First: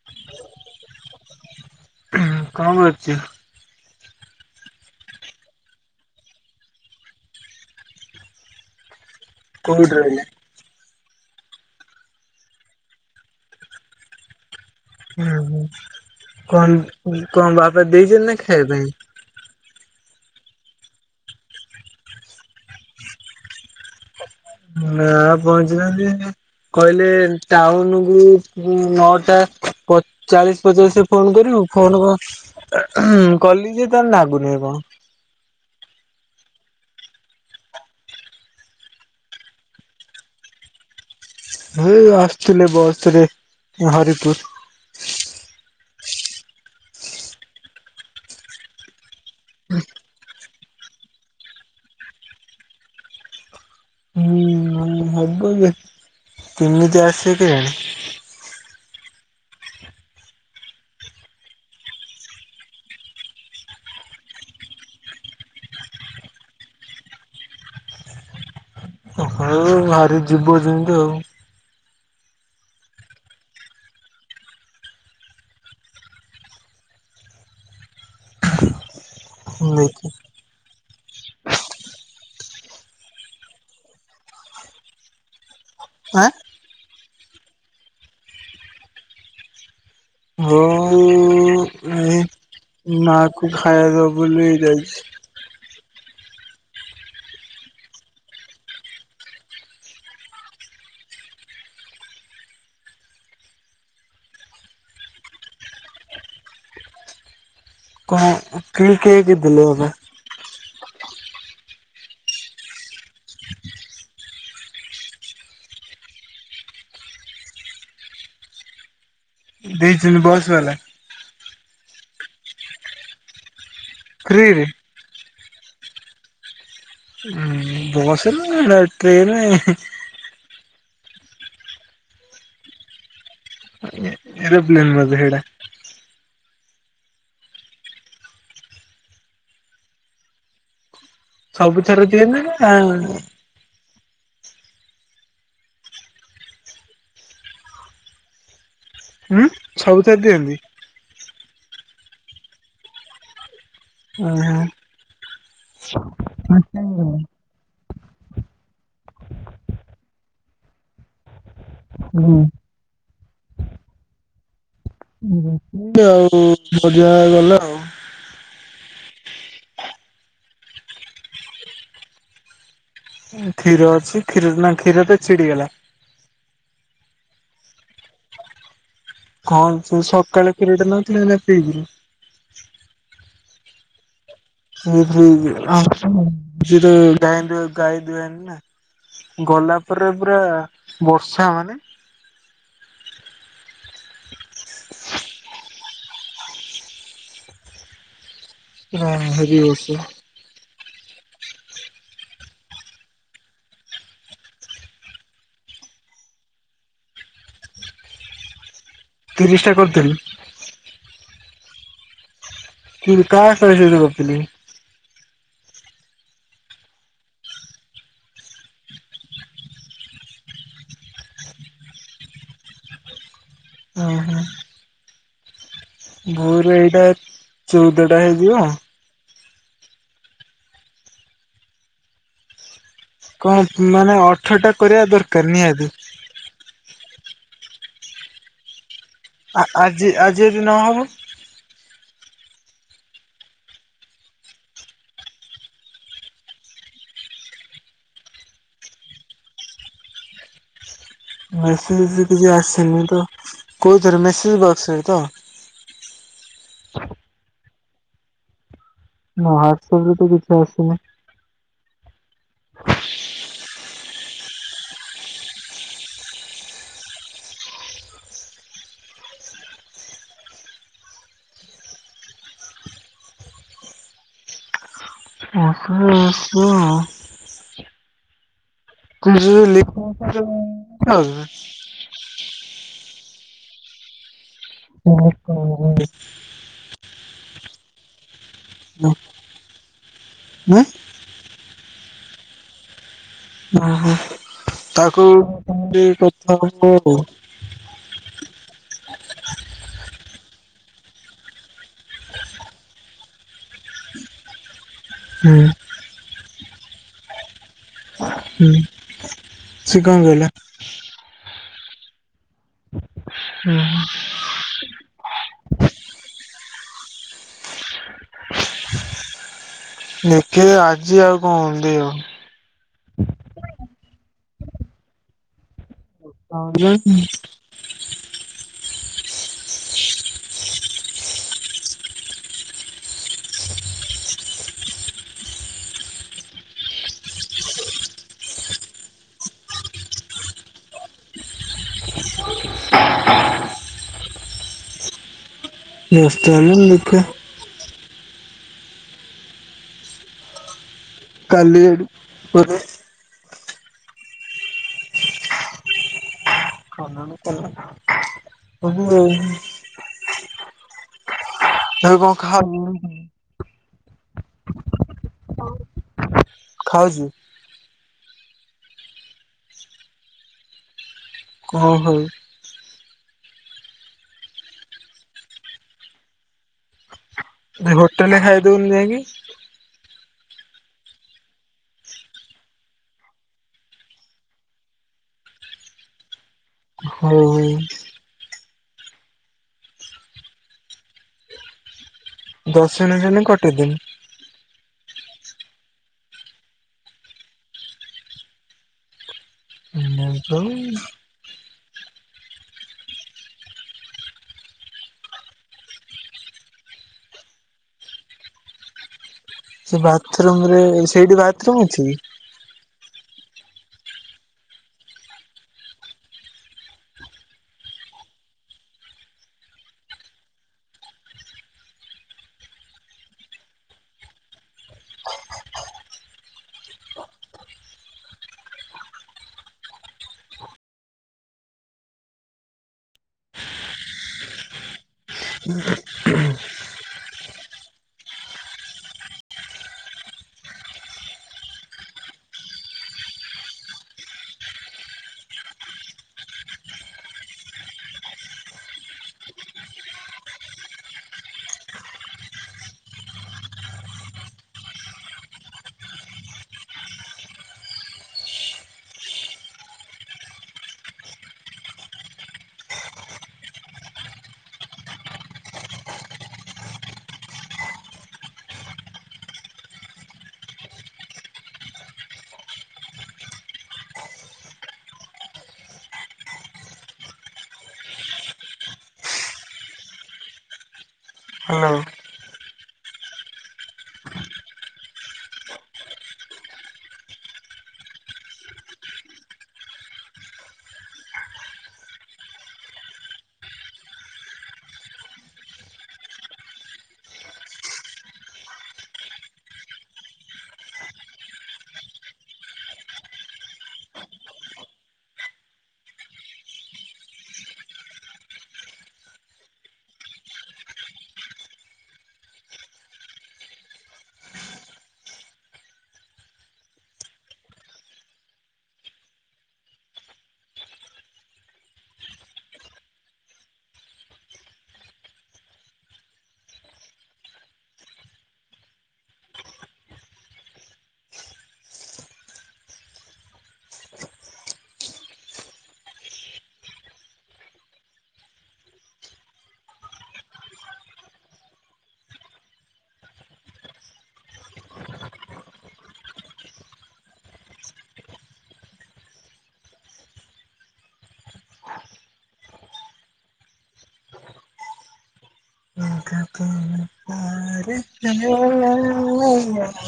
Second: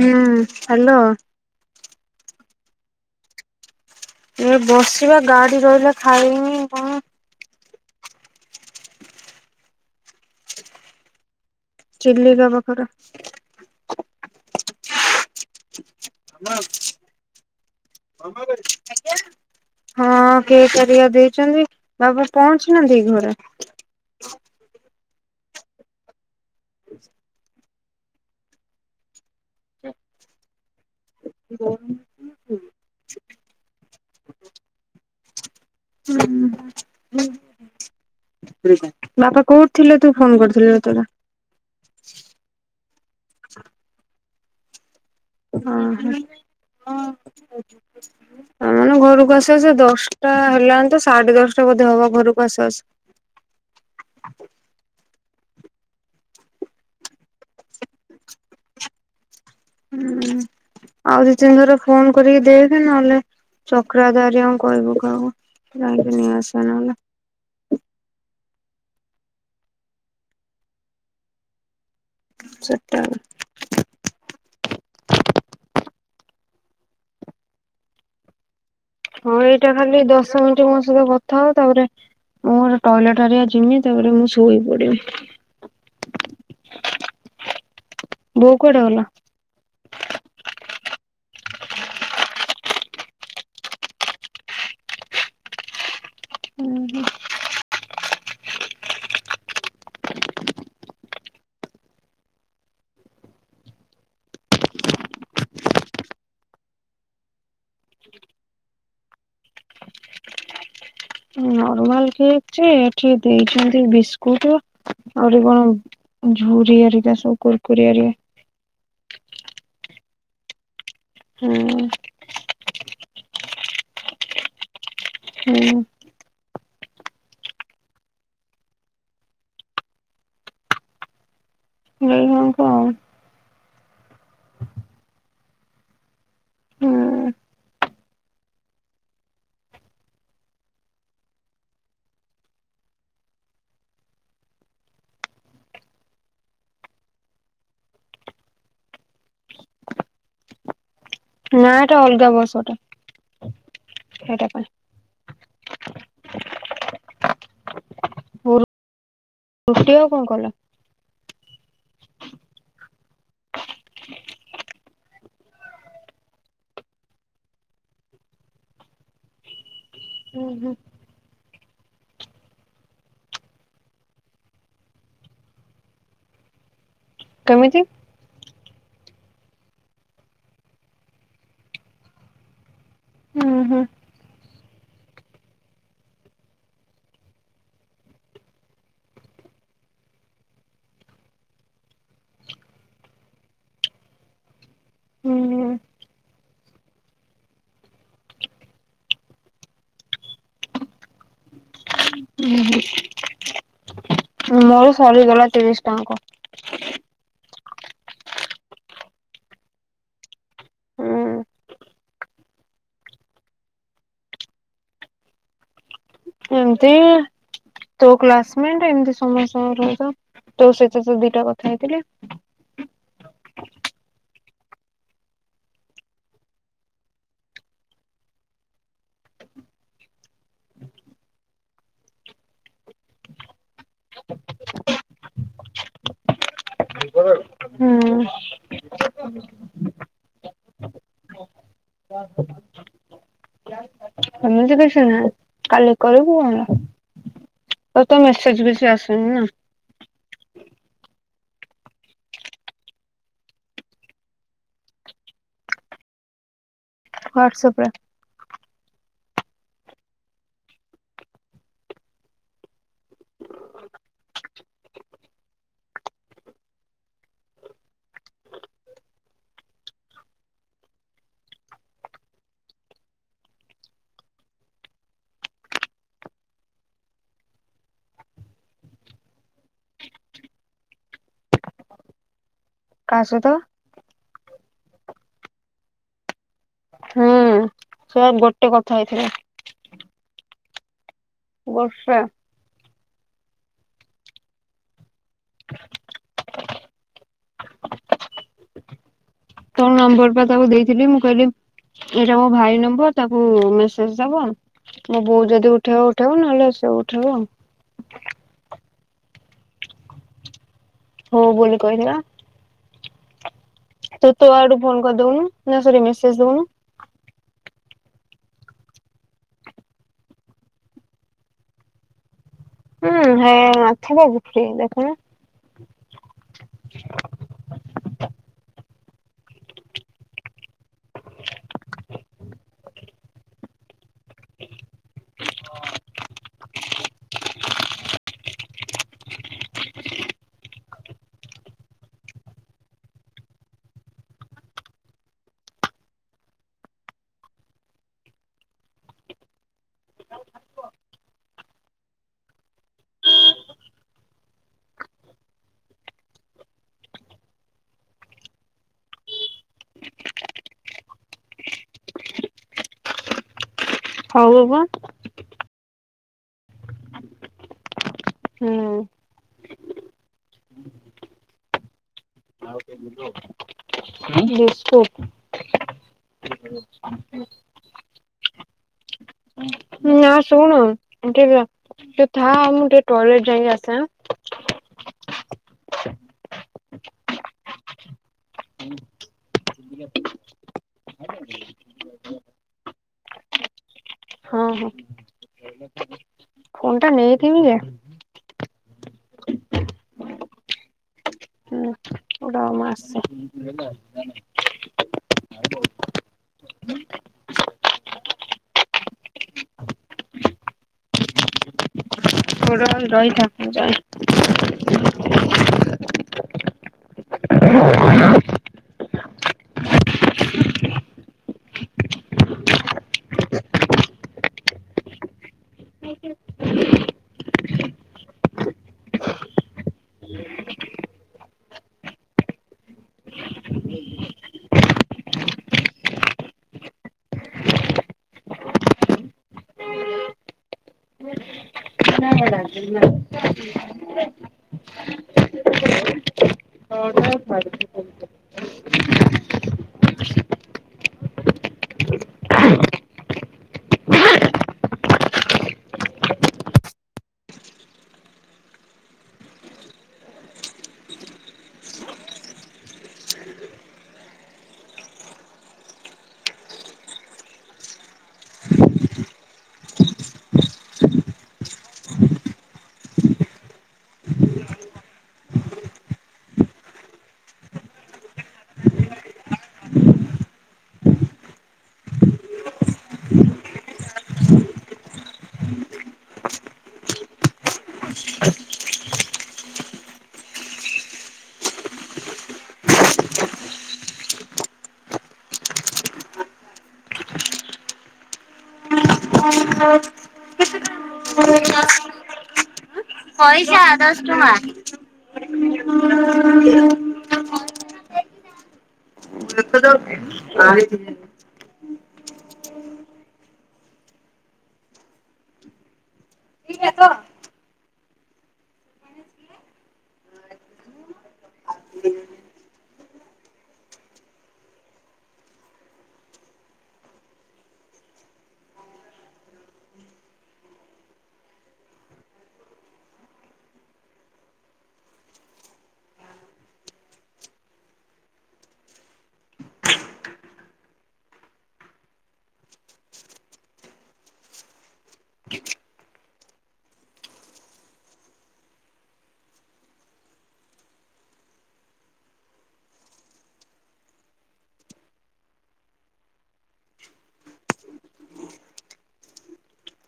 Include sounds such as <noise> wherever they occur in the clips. ହୁଁ ହ୍ୟାଲୋ। ହୁଁ କଅଁ କରୁଛୁ। ଏ ବସିବା ଗାଡି ରହିଲା ଖାଇମି କଣ। କୋଉଠି ରଇଲେ? ଚିଲିକା ପାଖରେ। ହୁଁ ହଁ କଣ କଣ ବାପା ଦେଇଛନ୍ତି ନା ଖାଇବା ପାଇଁ। ହଁ କେକ୍ ହେରି ଦେଇଚନ୍ତି ତାପରେପହଞ୍ଚିନାହାନ୍ତି ଏ ଘରେ। ନା ପହଞ୍ଚିଥାନ୍ତି କଇଲେ ଟାଉନକୁ ନଅଟା ଚାଳିଶ ପଚାଶ ଫୋନ କରିବୁ ଫୋନ କ କଲି ଯେ ତାର ଲାଗୁନି କଣ। ହୁଁ ହଁ। ବାପା କୋଉଠି ଥିଲେ ତୁ ଫୋନ କରିଥିଲୁ ସେତେବେଳେ। ଏଇ ଆସିଥିଲେ ବସ ରେ ହରିପୁର। ହ ହ ଆ ଘରୁ। ବସି ବସି ଦଶଟା ହେଲାଣି ତ ସାଢେ ଦଶଟା ବ ହବ ଘରକୁ ଆସୁ ଆସୁ। ହୁଁ ହବ ଯେ କେମିତି ଆସିବ କେଜାଣି। ହୁଁ ଆଉ ଦୁଇ ତିନିଥର ଫୋନ କରିକି ଦେଖେ ନହେଲେ ନାଇଁ ଚକ୍ରାଧାରି ଅଙ୍କଲ କୁ କହ ଯାଇକି ନେଇ ଆସିବେ ନହଲେ। ଭାରି ଯିବୁ ଯେମିତି ଆଉ। ସତ୍ୟ। ହଁ ଏଇଟା ଖାଲି ଦେଖି ଦଶ ମିନିଟ୍ ମୋ ସହିତ କଥା ହବୁ ତାପରେ ମୁଁ ମୋର ଟଏଲେଟ ହେରିକା ଯିମି ତା ପରେ ମୁଁ ଶୋଇ ପଡିମି। ହା। ବୋଉ କୁଆଡେ ଗଲା? ବଉ ଏ ମା କୁ ଖାଇବା ଦବ ବୋଲି ଯାଇଛି। ହୁଁ ହୁଁ। କ୍ରିମ କେକ୍ ଦେଲେ ବୋଧେ। <unintelligible> ଭଲ କେକ ଯେ ଏଠି ଦେଇଛନ୍ତି ବିସ୍କୁଟ ଆହୁରି କଣ ଝୁୁର ଆରିକା ସବୁ କୁୁରକୁରିଆ ର। ଦେଇଛନ୍ତି ବସ୍ ବାଲା? ହଁ। ଫ୍ରୀ ରେ। ହୁଁ। ହଁ ବସରେ ନା ଟ୍ରେନ୍ ରେ। <unintelligible> ଏରୋପ୍ଲେନ୍ ବୋଧେ ସେଟା। ହୁଁ ସବୁ ଥର ଦିଏ ନା? ହୁଁ ସବୁଥରେ ଦିଅନ୍ତି? ନା ଏଟା ଅଲଗା ବସ୍ ଟା। ଓହୋ। <unintelligible> ରୁ ରୁଟି ଆଉ କଣ କଲା? ହଁ। ଆଉ ଭଜା କଲା ଆଉ। ଓୁଁ ହୁଁ। କ୍ଷୀର ଅଛି କ୍ଷୀର ନା କ୍ଷୀର ତ ଛିଡ଼ିଗଲା। କେମିତି? କଣ ସେ ସକାଳେ କ୍ଷୀରଟା ନଥିଲା ନା ପିଇଲି। ହୁଁ ହୁଁ। <unintelligible> ଗଲା ପରେ ପୁରା ବର୍ଷା ମାନେ। ହୁଁଁ। ପୁରା ହେବି ବର୍ଷା। ମୋର ସରିଗଲା ତିରିଶ ଟା ଯାକ। ତିରିଶ ଟା କରିଦେଲୁ? ହୁଁ କି କାହା କାହା ସହିତ ଗପିଲୁ? ଏମତି ତୋ କ୍ଲାସମେଟ, ଏମତି ସମସ୍ତଙ୍କ ସହିତ, ତୋ ସହିତ ଦିଟା କଥା ହେଇଥିଲି। ଓ ହୋ। ମୋର ଏଇଟା ଚଉଦଟା ହେଇଯିବ। କଣ ମାନେ ଅଠରଟା କରିବା ଦରକାର ନିହାତି। ହୁଁ। ଆ-ଆଜି-ଆଜି ଯଦି ନହବ? <unintelligible> ଏମିତି କିଛି ନାହିଁ କାଲି କରିବୁ ହେଲା। ତତେ ମେସେଜ କିଛି ଆସିନି ନା? ମେସେଜ କିଛି ଆସିନି ତ କୋଉଥିରେ ମେସେଜ ବକ୍ସ ରେ ତ? ୱାଟସପ ରେ। ମୋ ୱାଟସପରେ ତ କିଛି ଆସିନି। <unintelligible> ତିରିଶ ଯାଏଁ <unintelligible> କାହା ସହିତ? <unintelligible> ହୁଁ ସେ ଆଉ ଗୋଟେ କଥା ହେଇଥିଲା। ହୁଁ। ଗୋଟେ ଓହୋ ତାକୁ ଏମତି କଥା ହବ ଆଉ। ତୋ ନମ୍ବର ପା ତାକୁ ଦେଇଥିଲି ମୁଁ କହିଲି ଏଇଟା ମୋ ଭାଇ ନମ୍ବର ତାକୁ ମେସେଜ ଦବ। ମୋ ବୋଉ ହୁଁ ଯଦି ଉଠେଇବ ଉଠେଇବ, ନହେଲେ ସେ ଉଠେଇବ ଆଉ। ହୁଁ ସେ କଣ କହିଲା? ହଉ ବୋଲି କହିିଥିଲା। ହୁଁ, ହୁଁ। ତୋ ଆଡୁ ଫୋନ କରିଦଉନୁ ନା ସରି ମେସେଜ ଦଉନୁ। ଦେଖେ ଆଜି ଆଉ କଣ ଦେଇ ହବ। ହୁଁ ହେ <unintelligible> ଦେଖୁନ। ହଁ <unintelligible> ବ୍ୟସ୍ତ <unintelligible> ମୁଁ ଦେଖିଆ। କାଲି କୁଆଡେ <inaudible> <inaudible> ହଉ ହବପା। ଖାଉଛି ହୁଁ। କଣ ଖାଉଛୁ। <inaudible> <unintelligible> ବିସ୍କୁଟ୍। <inaudible> ଏ ହୋଟେଲରେ ଖାଇ ଦଉନୁ ଯାଇକି? ନା ଶୁଣ ତୁ ଟିଏ ଥାଆ, ମୁଁ ଟିକେ ଟଏଲେଟ ଯାଇକି ଆସେ? ହଉ। ଦଶ ମିନିଟ୍ ହେଲେ କଟେଇ ଦେବି? ହଁ ହଁ। <inaudible> ଫୋନ୍ ଟା ନେଇକି ବି ଯା। <unintelligible> ହୁଁ। ତୁ ରହ ମୁଁ ଆସେ। ସେ ବାଥରୁମରେ ସେଇଠି ବାଥରୁମ ଅଛି? ତୁ ନହେଲେ ରହିଥା ମୁ ଯାଏଁ। <inaudible> ହ୍ୟାଲୋ। <unintelligible> ପଇସା ଦଶ ଟଙ୍କା। <unintelligible> <unintelligible> <unintelligible>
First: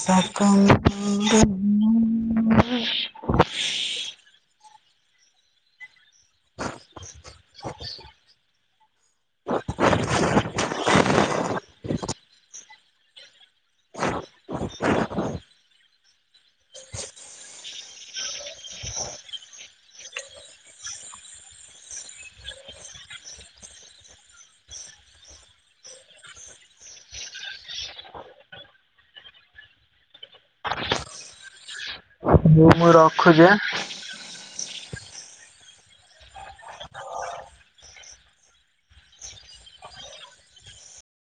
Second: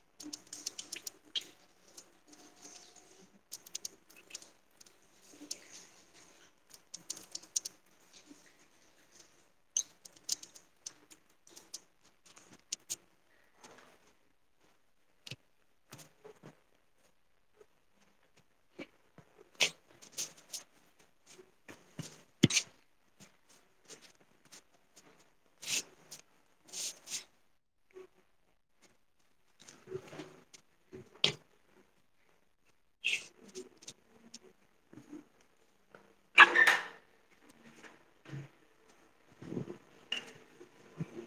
ସାକାମ୍ <unintelligible> ମୁଁ ମୁଁ ରଖୁଛି ଆଁ।